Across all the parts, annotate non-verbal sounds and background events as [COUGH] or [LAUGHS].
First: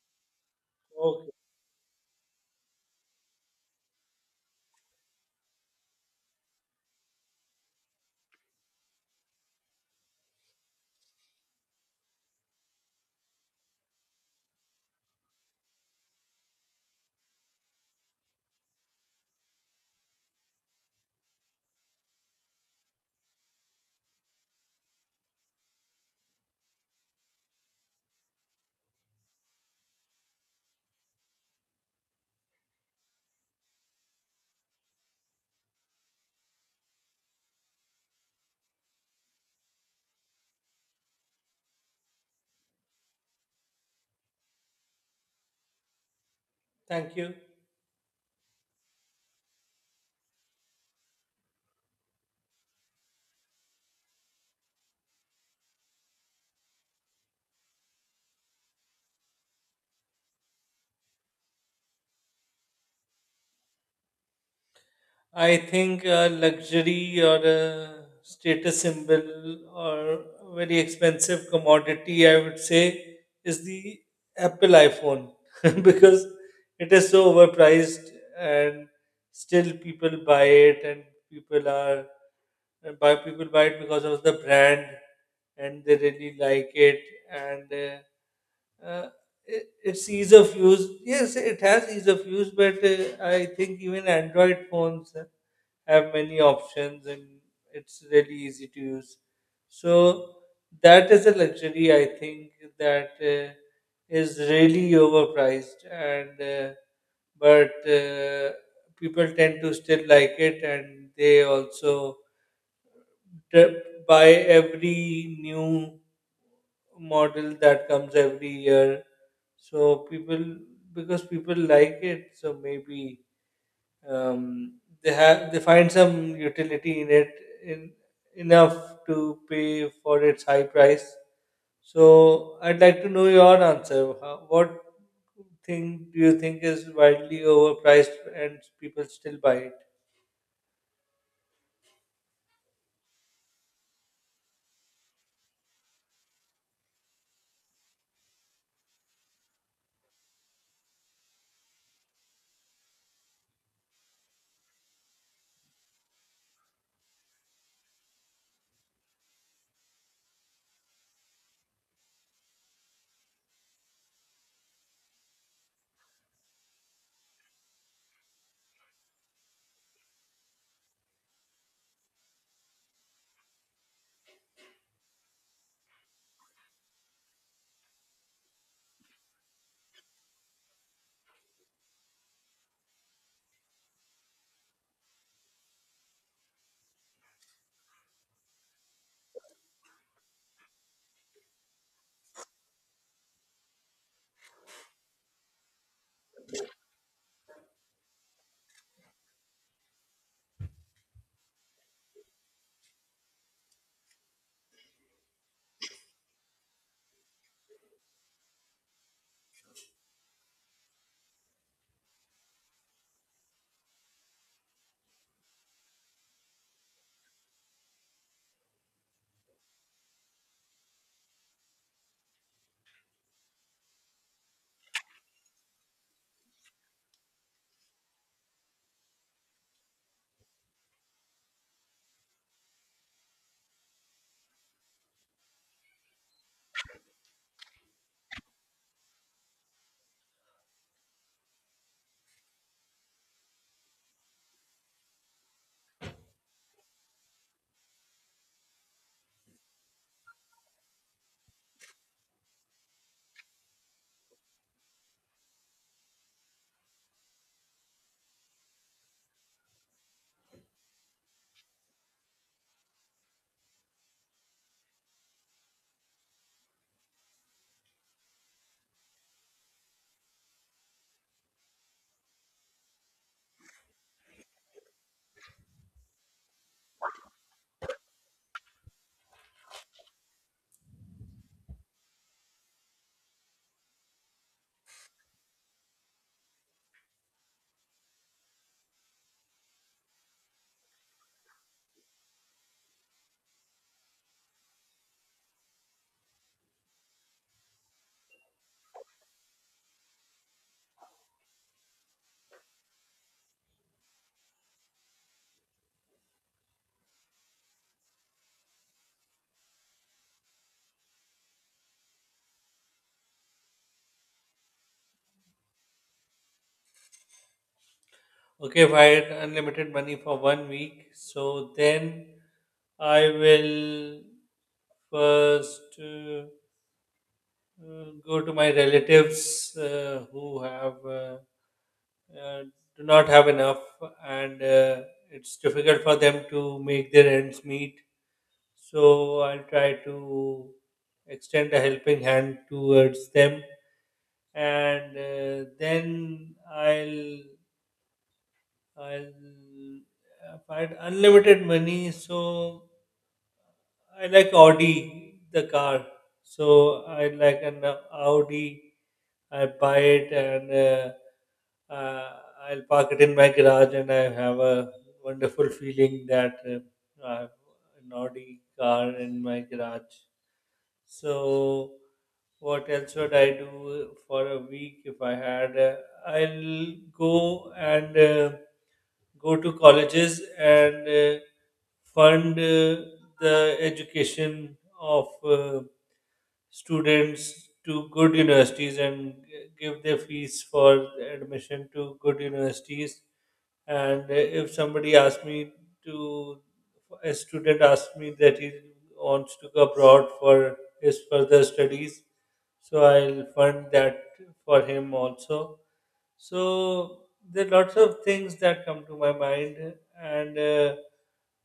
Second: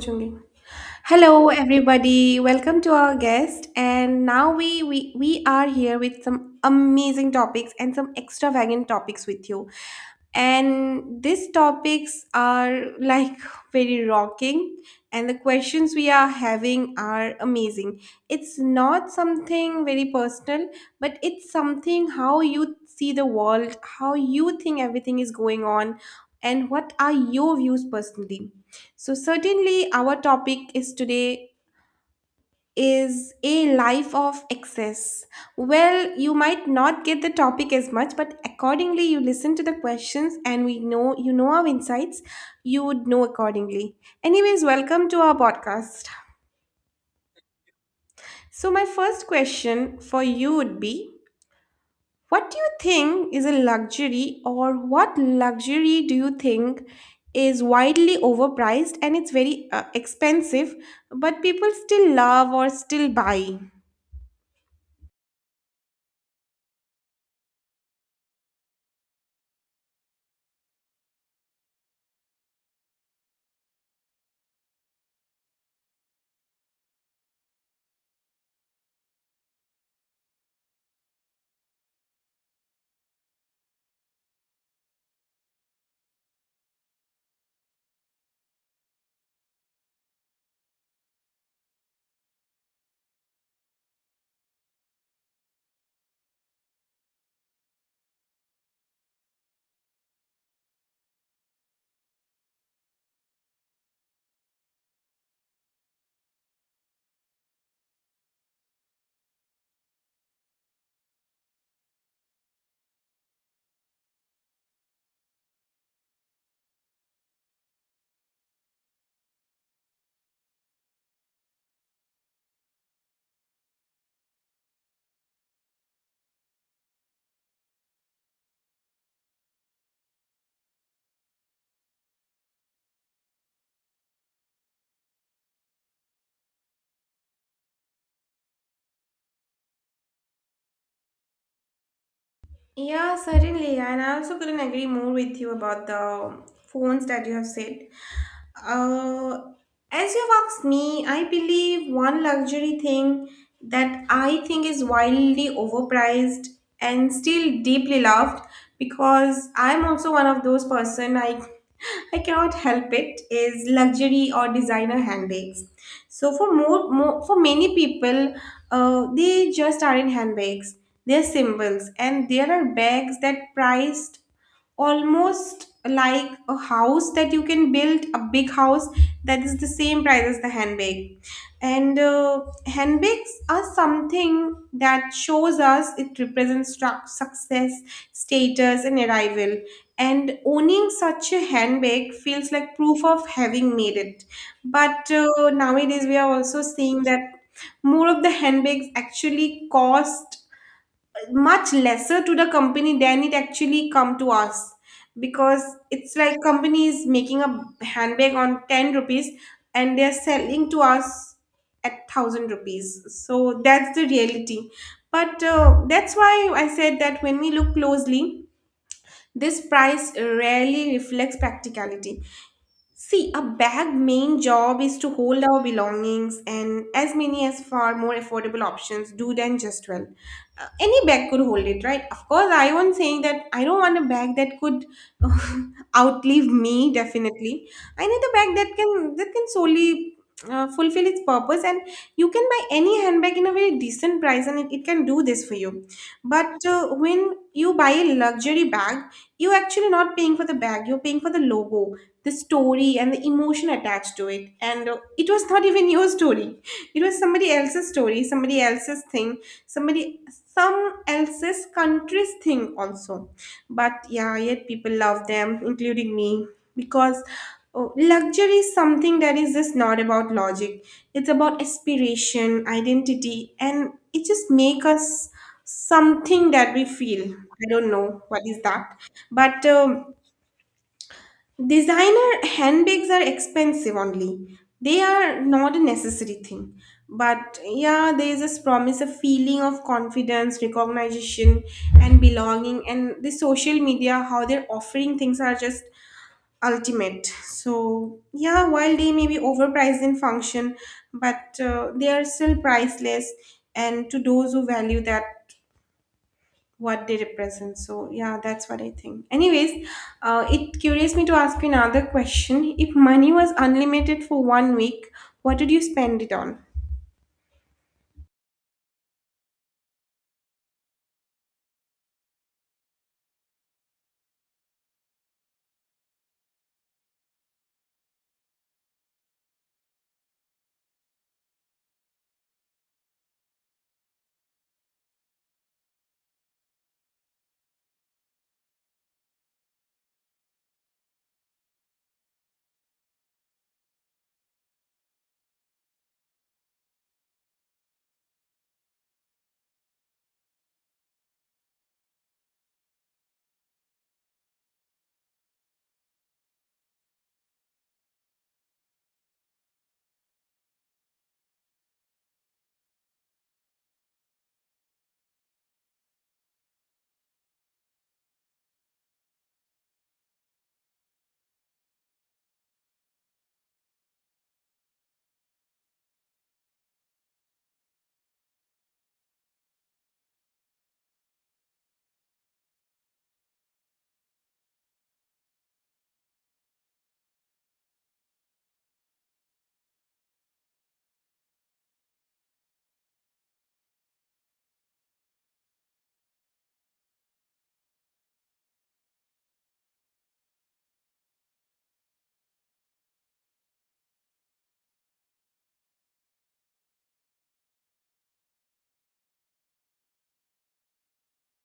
Julie. Okay, Hello, everybody. Welcome to our guest. And now we are here with some amazing topics and some extravagant topics with you. And these topics are like very rocking, and the questions we are having are amazing. It's not something very personal, but it's something how you see the world, how you think everything is going on, and what are your views personally. So certainly our topic is today is a life of excess. Well, you might not get the topic as much, but accordingly you listen to the questions and we know you know our insights, you would know accordingly. Anyways, welcome to our podcast. thank you. So my first question for you would be: what do you think is a luxury, or what luxury do you think is widely overpriced and it's very expensive, but people still love or still buy? I think luxury or a status symbol or a very expensive commodity, I would say, is the Apple iPhone [LAUGHS] because it is so overpriced, and still people buy it, and people are people buy it because of the brand and they really like it. And uh, its ease of use. Yes, it has ease of use, but I think even Android phones have many options and it's really easy to use. So that is a luxury, I think, that is really overpriced, and but uh, people tend to still like it, and they also trip by every new model that comes every year. So people, because people like it, so maybe um, they find some utility in it in enough to pay for its high price. So I'd like to know your answer. How, what thing do you think is wildly overpriced and people still buy it? Yeah, certainly. And I also couldn't agree more with you about the phones that you have said. Uh, as you've asked me, I believe one luxury thing that I think is wildly overpriced and still deeply loved, because I'm also one of those person, I cannot help it, is luxury or designer handbags. So for more, more for many people, they just aren't handbags. They're symbols, and there are bags that priced almost like a house, that you can build a big house that is the same price as the handbag. And handbags are something that shows us, it represents success, status and arrival, and owning such a handbag feels like proof of having made it. But nowadays we are also seeing that more of the handbags actually cost much lesser to the company than it actually come to us, because it's like company is making a handbag on 10 rupees and they're selling to us at 1,000 rupees. So that's the reality. But that's why I said that when we look closely, this price rarely reflects practicality. See, a bag main job is to hold our belongings, and as many as far more affordable options do than just well. Any bag could hold it, right? Of course, I won't saying that I don't want a bag that could [LAUGHS] outlive me, definitely. I need a bag that can solely fulfill its purpose, and you can buy any handbag in a very decent price and it can do this for you. But when you buy a luxury bag, you're actually not paying for the bag, you're paying for the logo, the story and the emotion attached to it. And it was not even your story, it was somebody else's story, somebody else's thing, somebody some else's country's thing also. But yeah, yet people love them, including me, because oh, luxury is something that is just not about logic, it's about aspiration, identity, and it just make us something that we feel, I don't know what is that. But designer handbags are expensive only. They are not a necessary thing. But yeah, there is this promise of feeling of confidence, recognition, and belonging. And the social media, how they're offering things, are just ultimate. So yeah, while they may be overpriced in function, but they are still priceless. And to those who value that, what they represent. So yeah, that's what I think. Anyways, it curious me to ask you another question. If money was unlimited for 1 week, what would you spend it on? Okay, if I had unlimited money for one week, so then I will first go to my relatives who have uh, do not have enough, and it's difficult for them to make their ends meet. So I'll try to extend a helping hand towards them, and then I'll if I had unlimited money, so I like Audi the car. So I like an Audi. I buy it, and I'll park it in my garage, and I have a wonderful feeling that I have an Audi car in my garage. So, what else would I do for a week if I had? I'll go and go to colleges and fund the education of students to good universities, and give their fees for admission to good universities. And if somebody asks me to a student asks me that he wants to go abroad for his further studies, so I'll fund that for him also. So there are lots of things that come to my mind, and uh,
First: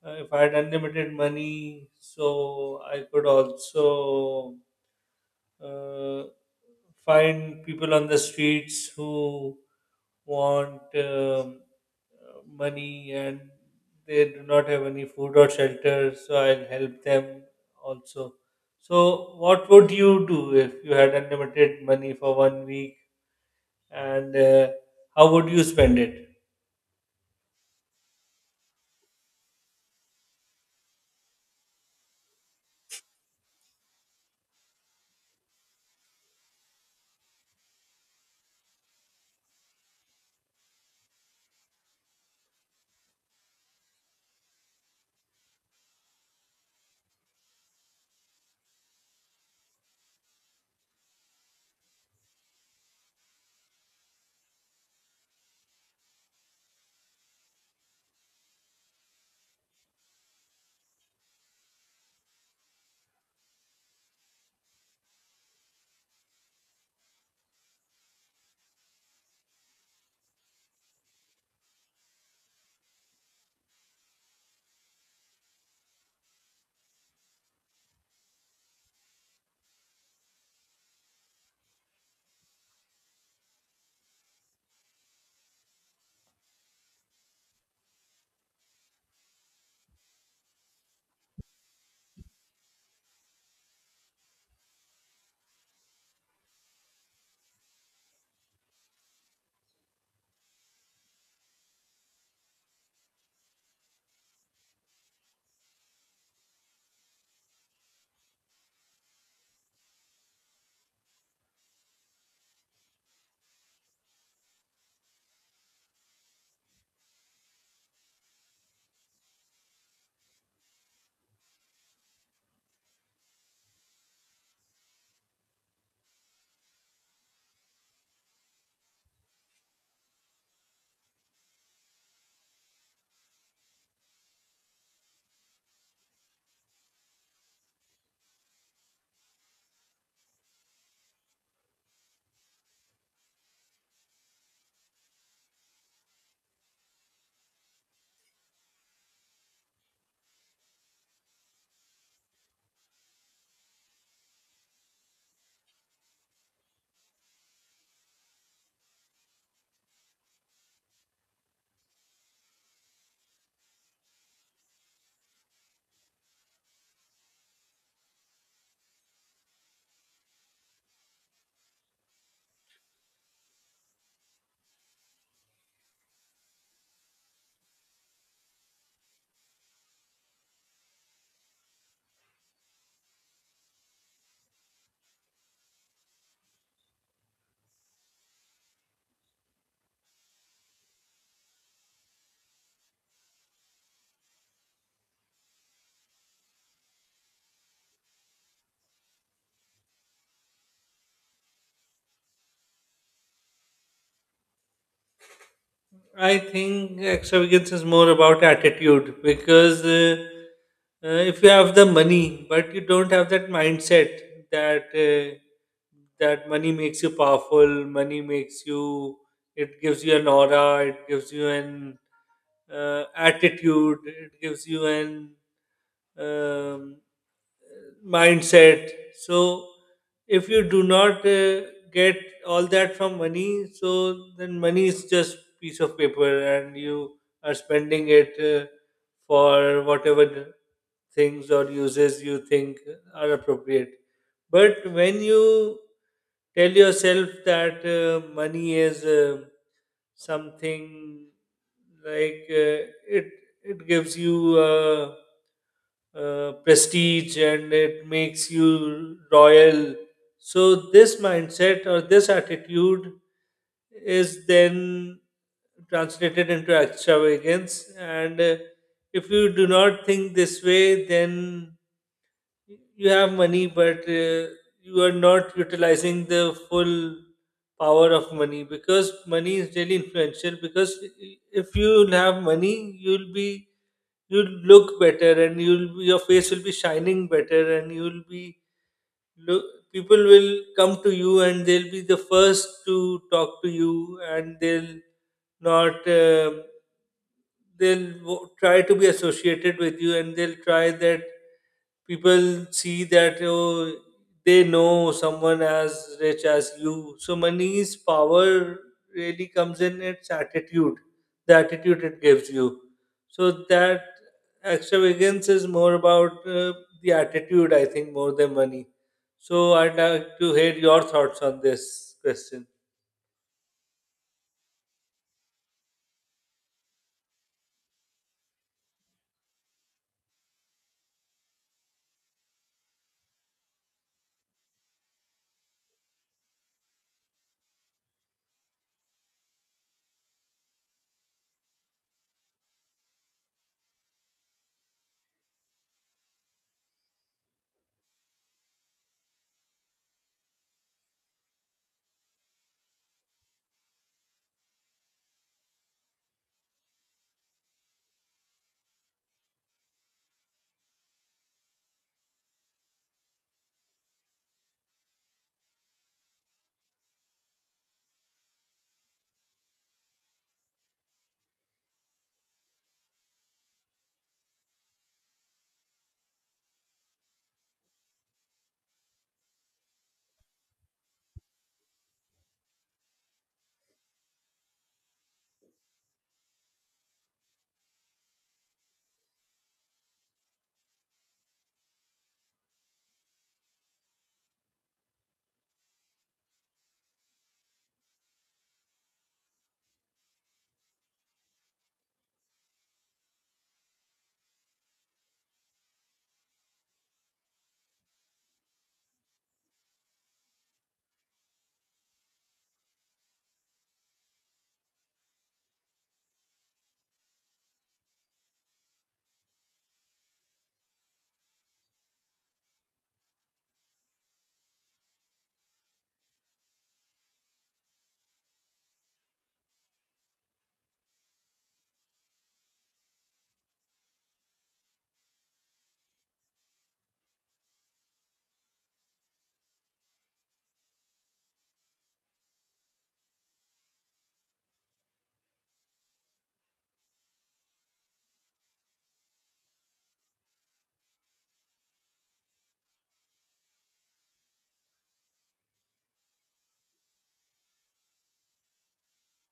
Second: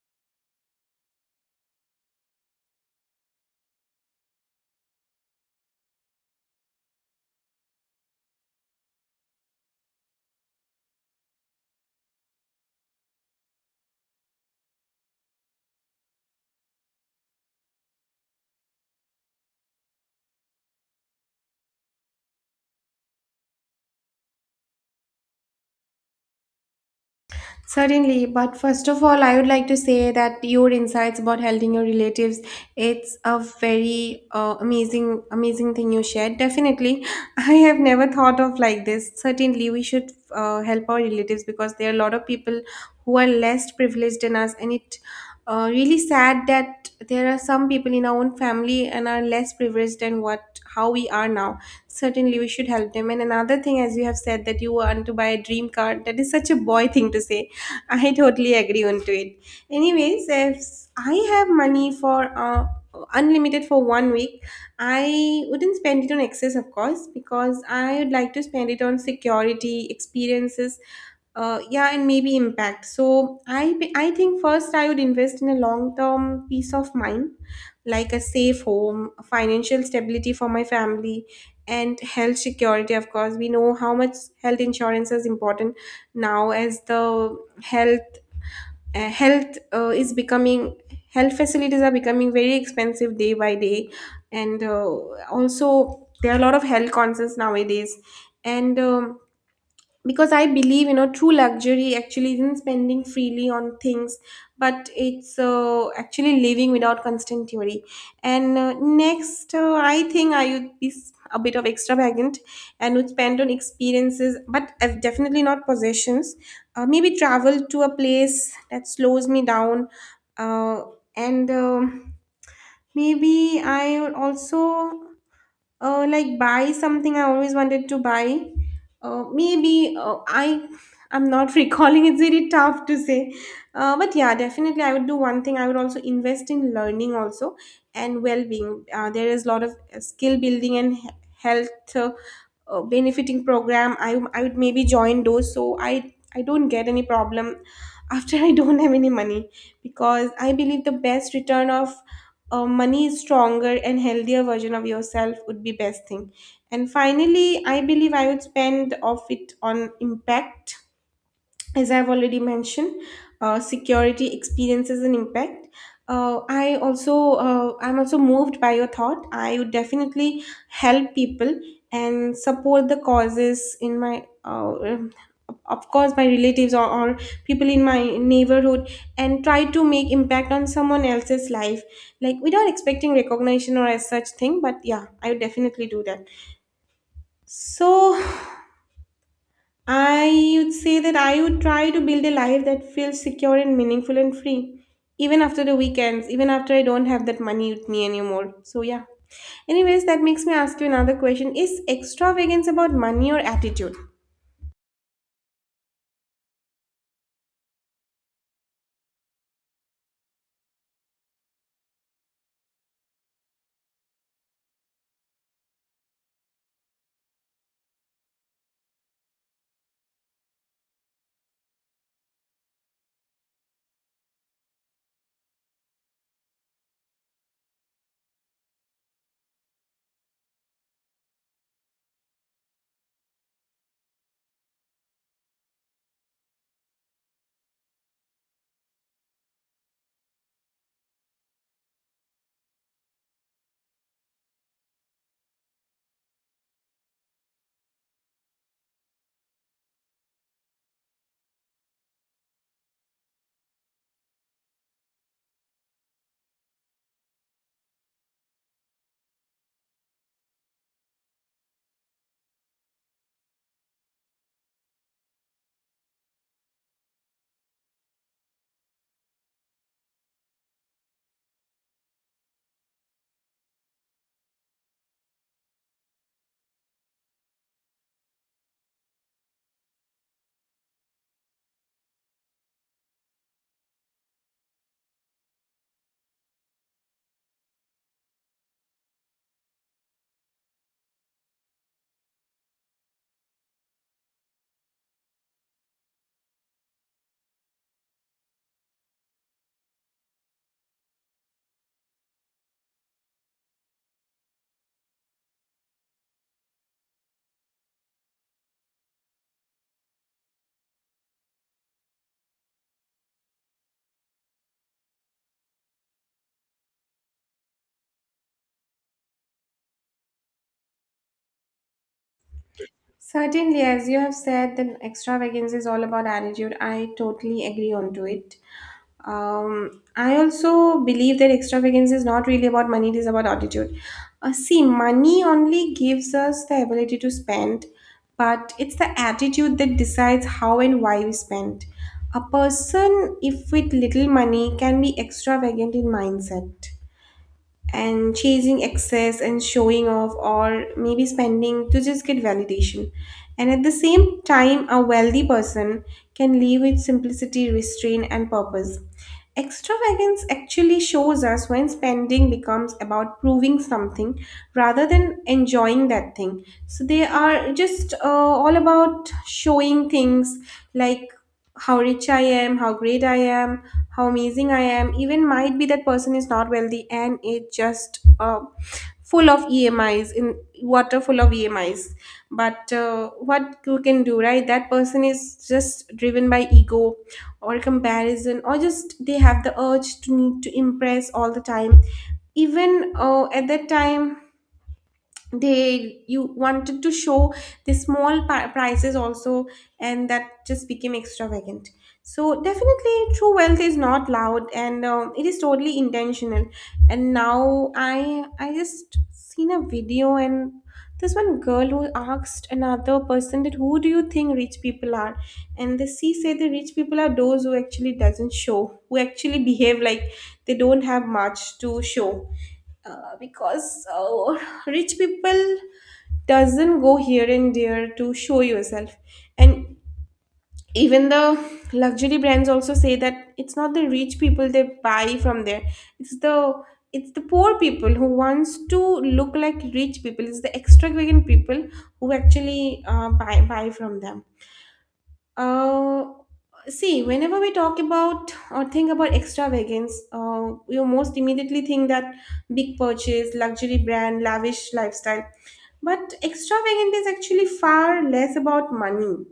uh, if I had unlimited money, so I could also uh, find people on the streets who want money, and they do not have any food or shelter, so I'll help them also. So, what would you do if you had unlimited money for one week, and how would you spend it? Certainly, but first of all, I would like to say that your insights about helping your relatives, it's a very amazing, amazing thing you shared. Definitely, [LAUGHS] I have never thought of like this. Certainly, we should help our relatives, because there are a lot of people who are less privileged than us, and it really sad that there are some people in our own family and are less privileged than what how we are now. Certainly, we should help them. And another thing, as you have said, that you want to buy a dream car, that is such a boy thing to say. I totally agree onto it. Anyways, if I have money for unlimited for 1 week, I wouldn't spend it on excess, of course, because I would like to spend it on security, experiences, yeah, and maybe impact. So I think first I would invest in a long term peace of mind, like a safe home, financial stability for my family, and health security. Of course, we know how much health insurance is important now, as the health health is becoming, health facilities are becoming very expensive day by day. And also there are a lot of health concerns nowadays. And because I believe, you know, true luxury actually isn't spending freely on things, but it's actually living without constant worry. And next, I think I would be a bit of extravagant, and would spend on experiences but as definitely not possessions. Maybe travel to a place that slows me down, uh, and maybe I would also like buy something I always wanted to buy. Maybe I I'm not [LAUGHS] recalling, it's really tough to say. But yeah, definitely I would do one thing, I would also invest in learning also and well-being. There is a lot of skill building and health benefiting program, I would maybe join those so I don't get any problem after [LAUGHS] I don't have any money. Because I believe the best return of a money, stronger and healthier version of yourself, would be best thing. And finally I believe I would spend of it on impact. As I've already mentioned, security, experiences and impact. I also I'm also moved by your thought. I would definitely help people and support the causes in my of course my relatives or people in my neighborhood, and try to make impact on someone else's life, like without expecting recognition or as such thing. But yeah, I would definitely do that. So I would say that I would try to build a life that feels secure and meaningful and free, even after the weekends, even after I don't have that money with me anymore. So, yeah. Anyways, that makes me ask you another question: is extravagance about money or attitude? I think extravagance is more about attitude, because if you have the money but you don't have that mindset that money makes you powerful, money makes you, it gives you an aura, it gives you an attitude, it gives you an um, mindset. So if you do not get all that from money, so then money is just piece of paper, and you are spending it for whatever the things or uses you think are appropriate. But when you tell yourself that money is something like it gives you prestige, and it makes you royal. So, this mindset or this attitude is then translated into extravagance. And if you do not think this way, then you have money, but you are not utilizing the full power of money, because money is really influential. Because if you have money, you'll look better, and your face will be shining better, and look, people will come to you, and they'll be the first to talk to you, and they'll not. They'll try to be associated with you, and they'll try that people see that oh, they know someone as rich as you. So money's power really comes in its attitude, the attitude it gives you. So that extravagance is more about the attitude, I think, more than money. So I'd like to hear your thoughts on this question. Certainly, as you have said, the extravagance is all about attitude. I totally agree onto it. I also believe that extravagance is not really about money; it is about attitude. See, money only gives us the ability to spend, but it's the attitude that decides how and why we spend. A person, if with little money, can be extravagant in mindset and chasing excess and showing off, or maybe spending to just get validation. And at the same time, a wealthy person can live with simplicity, restraint, and purpose. Extravagance actually shows us when spending becomes about proving something rather than enjoying that thing. So they are just all about showing things, like how rich I am, how great I am, how amazing I am. Even might be that person is not wealthy and it just full of EMIs in water full of EMIs. But what you can do, right? That person is just driven by ego or comparison, or just they have the urge to need to impress all the time. Even at that time they you wanted to show the prices also, and that just became extravagant. So definitely true wealth is not loud and it is totally intentional. And now I just seen a video, and this one girl who asked another person that who do you think rich people are, and the she said the rich people are those who actually doesn't show, who actually behave like they don't have much to show. Because [LAUGHS] rich people doesn't go here and there to show yourself. And even the luxury brands also say that it's not the rich people they buy from there, it's the poor people who wants to look like rich people. It's the extravagant people who actually buy from them. uh, See, whenever we talk about or think about extravagance, we most immediately think that big purchase, luxury brand, lavish lifestyle. But extravagant is actually far less about money.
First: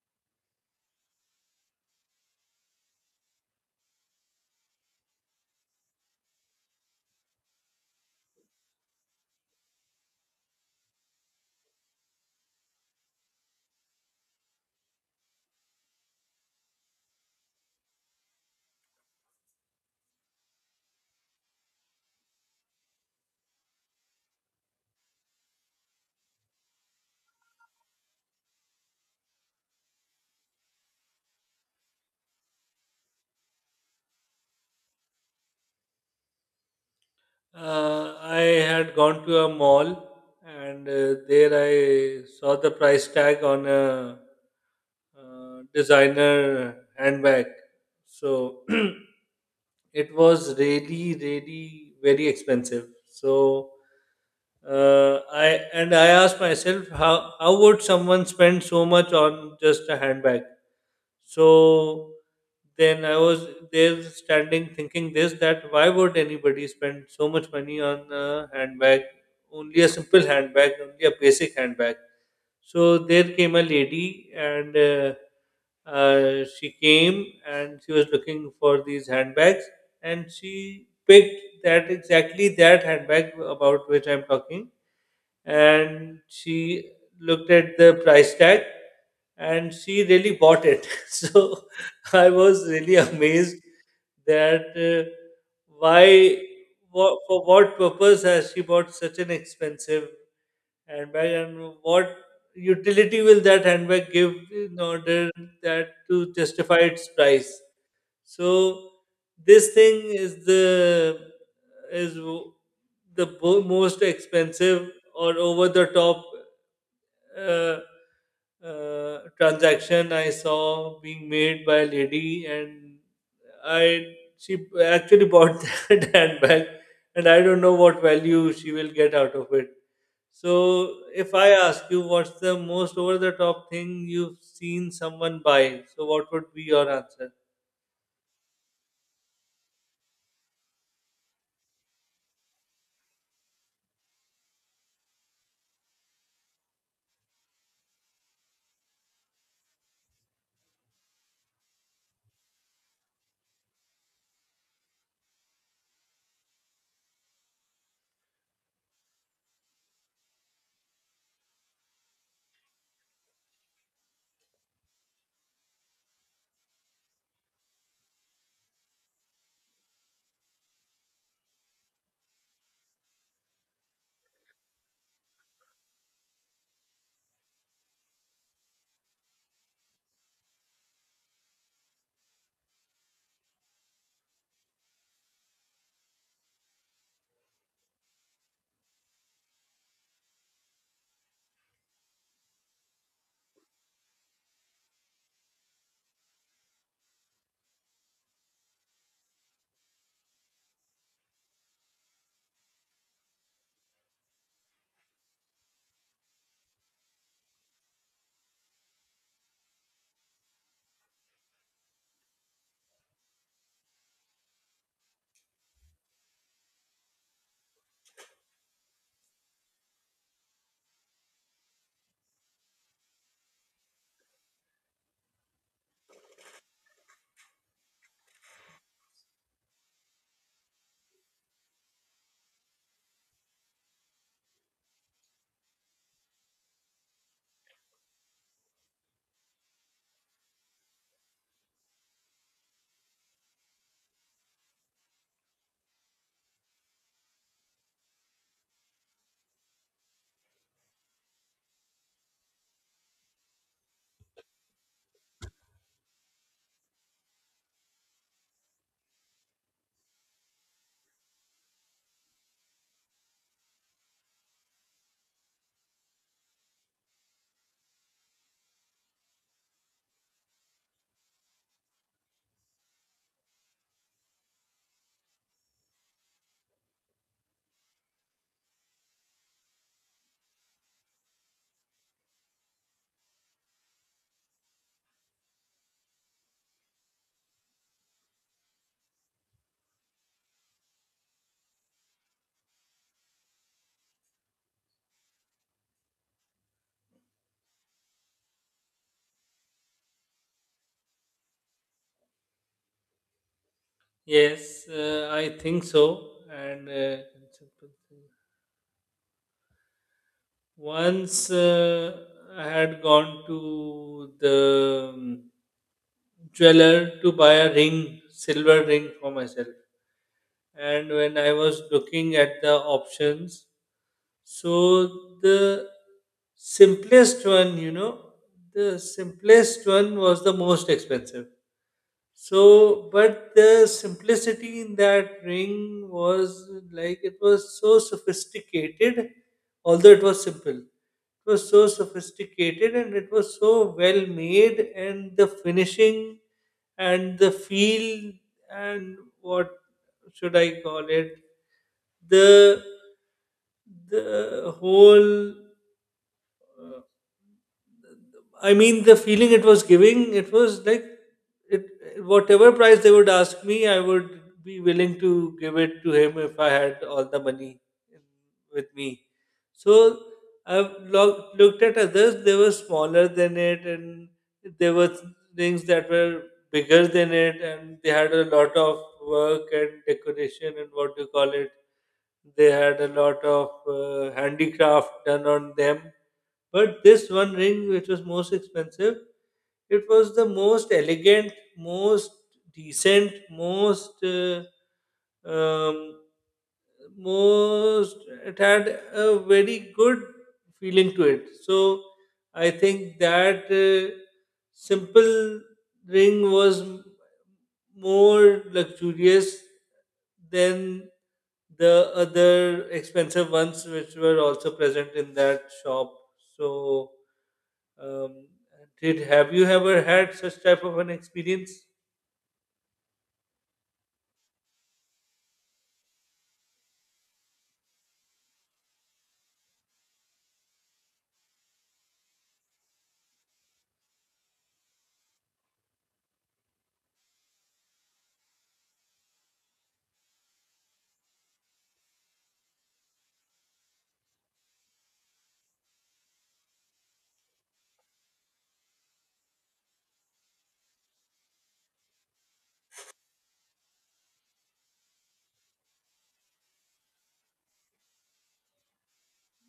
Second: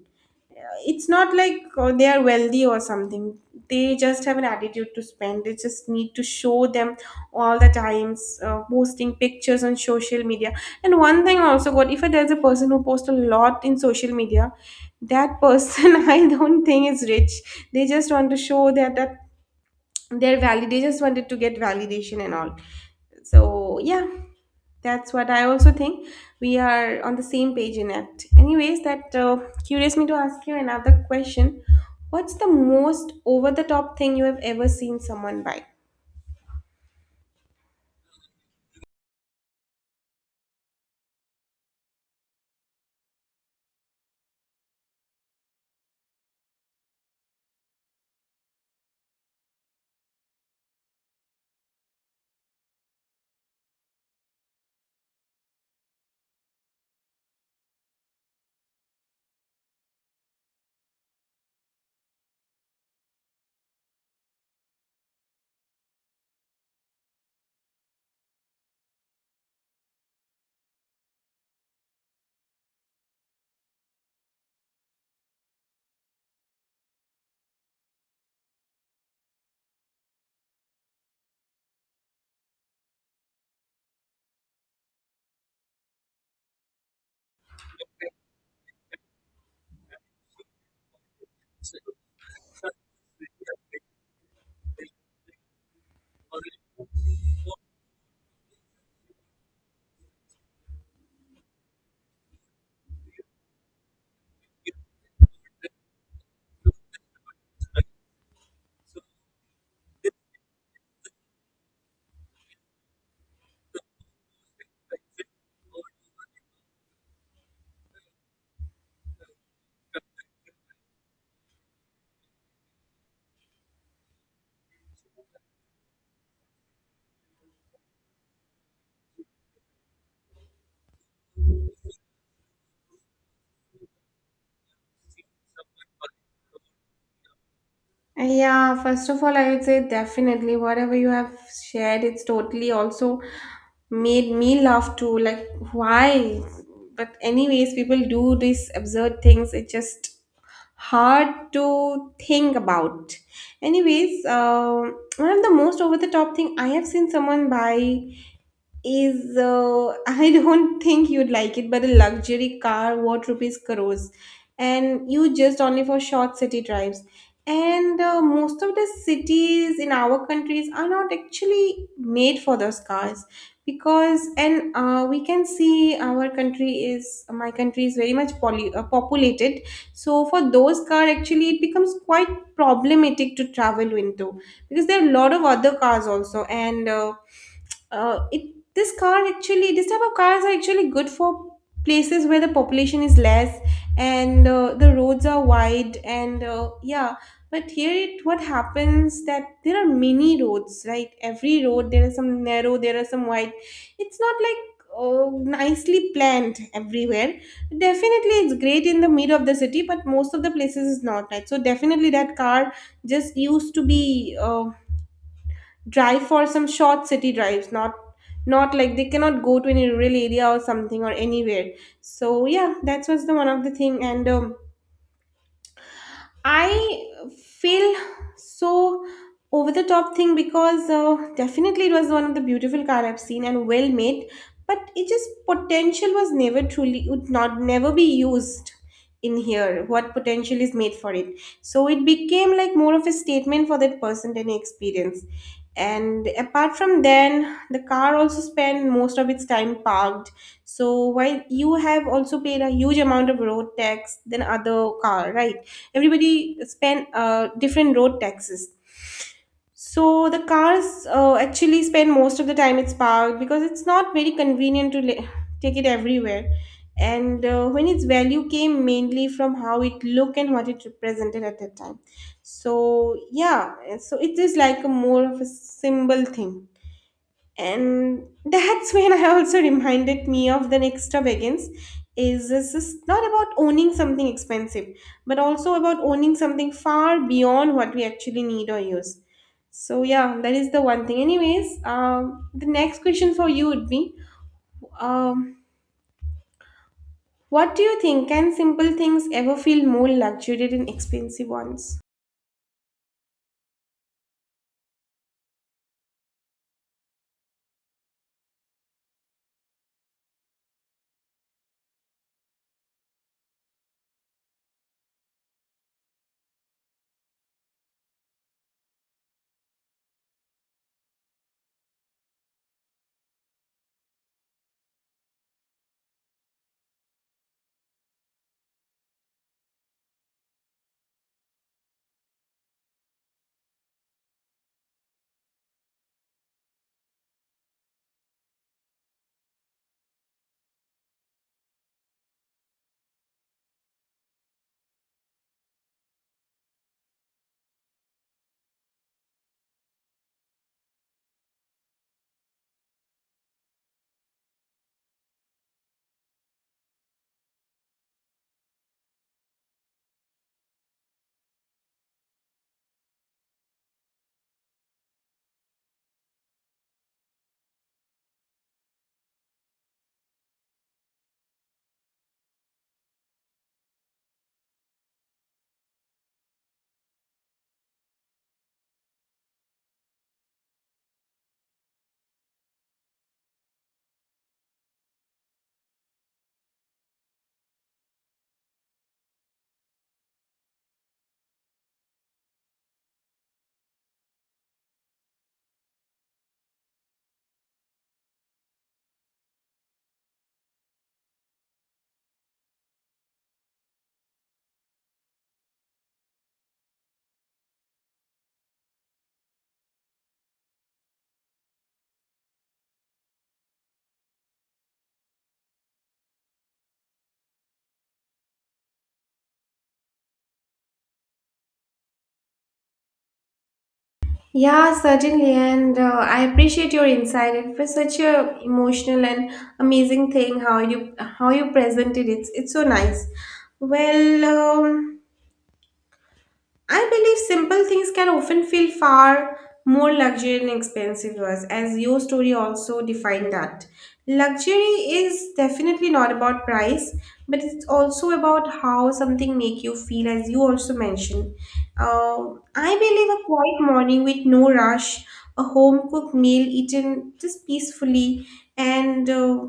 It's not like they are wealthy or something. They just have an attitude to spend, they just need to show them all the times, posting pictures on social media. And one thing also got, if there's a person who posts a lot in social media, that person [LAUGHS] I don't think is rich. They just want to show that they're valid, they just wanted to get validation and all. So yeah, that's what I also think. We are on the same page in it. Anyways, that curious me to ask you another question. What's the most over the top thing you have ever seen someone buy? I had gone to a mall, and there I saw the price tag on a designer handbag. So [CLEARS THROAT] it was really, really very expensive. So uh, I I asked myself how would someone spend so much on just a handbag? So then I was there standing thinking this, that why would anybody spend so much money on a handbag? Only a simple handbag, only a basic handbag. So there came a lady, and she came and she was looking for these handbags, and she picked that exactly that handbag about which I'm talking, and she looked at the price tag, and she really bought it. [LAUGHS] So I was really amazed that why, for what purpose has she bought such an expensive handbag, and what utility will that handbag give in order that to justify its price. So this thing is the is w- the bo- most expensive or over the top uh, transaction I saw being made by a lady, and I she actually bought [LAUGHS] that handbag, and I don't know what value she will get out of it. So if I ask you what's the most over the top thing you've seen someone buy, so what would be your answer? Yeah, first of all, I would say definitely whatever you have shared, it's totally also made me laugh too. Like, why? But, anyways, people do these absurd things. It's just hard to think about. Anyways, one of the most over the top thing I have seen someone buy is [LAUGHS] I don't think you'd like it, but a luxury car, what rupees crores, and you just only for short city drives. And most of the cities in our countries are not actually made for those cars because, and we can see our country is, my country is very much poly, populated. So for those car, actually, it becomes quite problematic to travel into because there are a lot of other cars also, and it this car actually this type of cars are actually good for places where the population is less and the roads are wide and yeah. But here it what happens that there are many roads, right? Every road there are some narrow there are some wide, it's not like uh, nicely planned everywhere. Definitely it's great in the middle of the city but most of the places is not, right? So definitely that car just used to be drive for some short city drives, not not like they cannot go to any rural area or something or anywhere. So yeah, that was the one of the thing. And I feel so over the top thing because definitely it was one of the beautiful car I've seen and well made, but it just potential was never truly would not never be used in here. What potential is made for it, so it became like more of a statement for that person than an experience. And apart from then, the car also spent most of its time parked, so while you have also paid a huge amount of road tax than other car, right? Everybody spend different road taxes. So the cars actually spend most of the time it's parked because it's not very convenient to take it everywhere. And when its value came mainly from how it looked and what it represented at that time. So yeah, so it is like a more of a symbol thing, and that's when I also reminded me of the next begins is this is not about owning something expensive but also about owning something far beyond what we actually need or use. So yeah, that is the one thing. Anyways, the next question for you would be um, what do you think, can simple things ever feel more luxurious than expensive ones? Yes, I think so. And once I had gone to the jeweler to buy a ring, silver ring for myself. And when I was looking at the options, so the simplest one, you know, the simplest one was the most expensive. So, but the simplicity in that ring was like it was so sophisticated, although it was simple. It was so sophisticated, and it was so well made, and the finishing and the feel and what should I call it? The the whole, I mean, the feeling it was giving, it was like it whatever price they would ask me, I would be willing to give it to him if I had all the money with me. So I've looked at others; they were smaller than it, and there were things that were bigger than it, and they had a lot of work and decoration, and what do you call it. They had a lot of handicraft done on them. But this one ring, which was most expensive, it was the most elegant, most decent, most um, most it had a very good feeling to it. So I think that simple ring was more luxurious than the other expensive ones, which were also present in that shop. So um, did have you ever had such type of an experience? Yeah, certainly. And I appreciate your insight. It was such a emotional and amazing thing how you presented it. It's so nice. Well, I believe simple things can often feel far more luxury and expensive to us, as your story also defined that. Luxury is definitely not about price, but it's also about how something make you feel, as you also mentioned. Uh, I believe a quiet morning with no rush, a home cooked meal eaten just peacefully, and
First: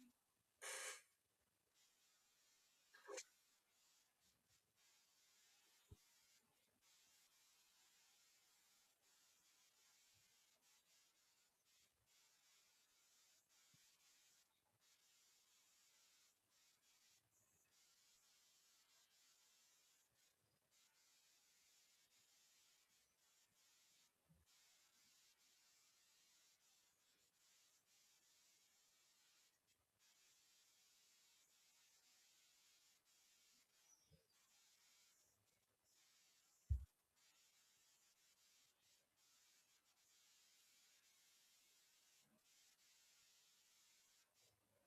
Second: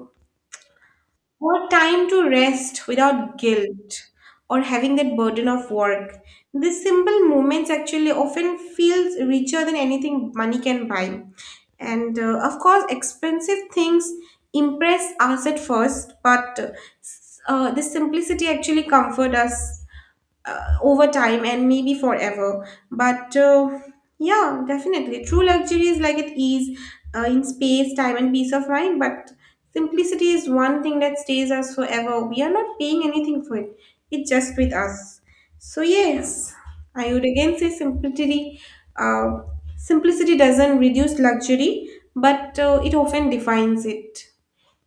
or time to rest without guilt or having that burden of work. These simple moments actually often feels richer than anything money can buy. And of course, expensive things impress us at first, but the simplicity actually comfort us over time and maybe forever. But yeah, definitely. True luxury is like at ease in space, time, and peace of mind. But simplicity is one thing that stays us forever. We are not paying anything for it, it's just with us. So, yes, I would again say simplicity. Uh, simplicity doesn't reduce luxury, but it often defines it.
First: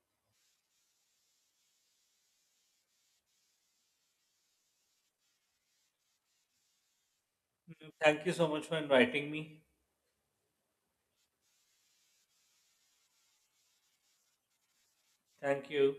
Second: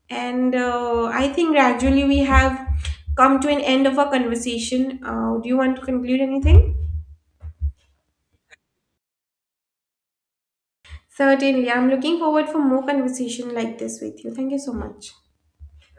And I think gradually we have come to an end of our conversation. Do you want to conclude anything? Thank you so much for inviting me. Certainly. I'm looking forward for more conversation like this with you. Thank you so much. Thank you.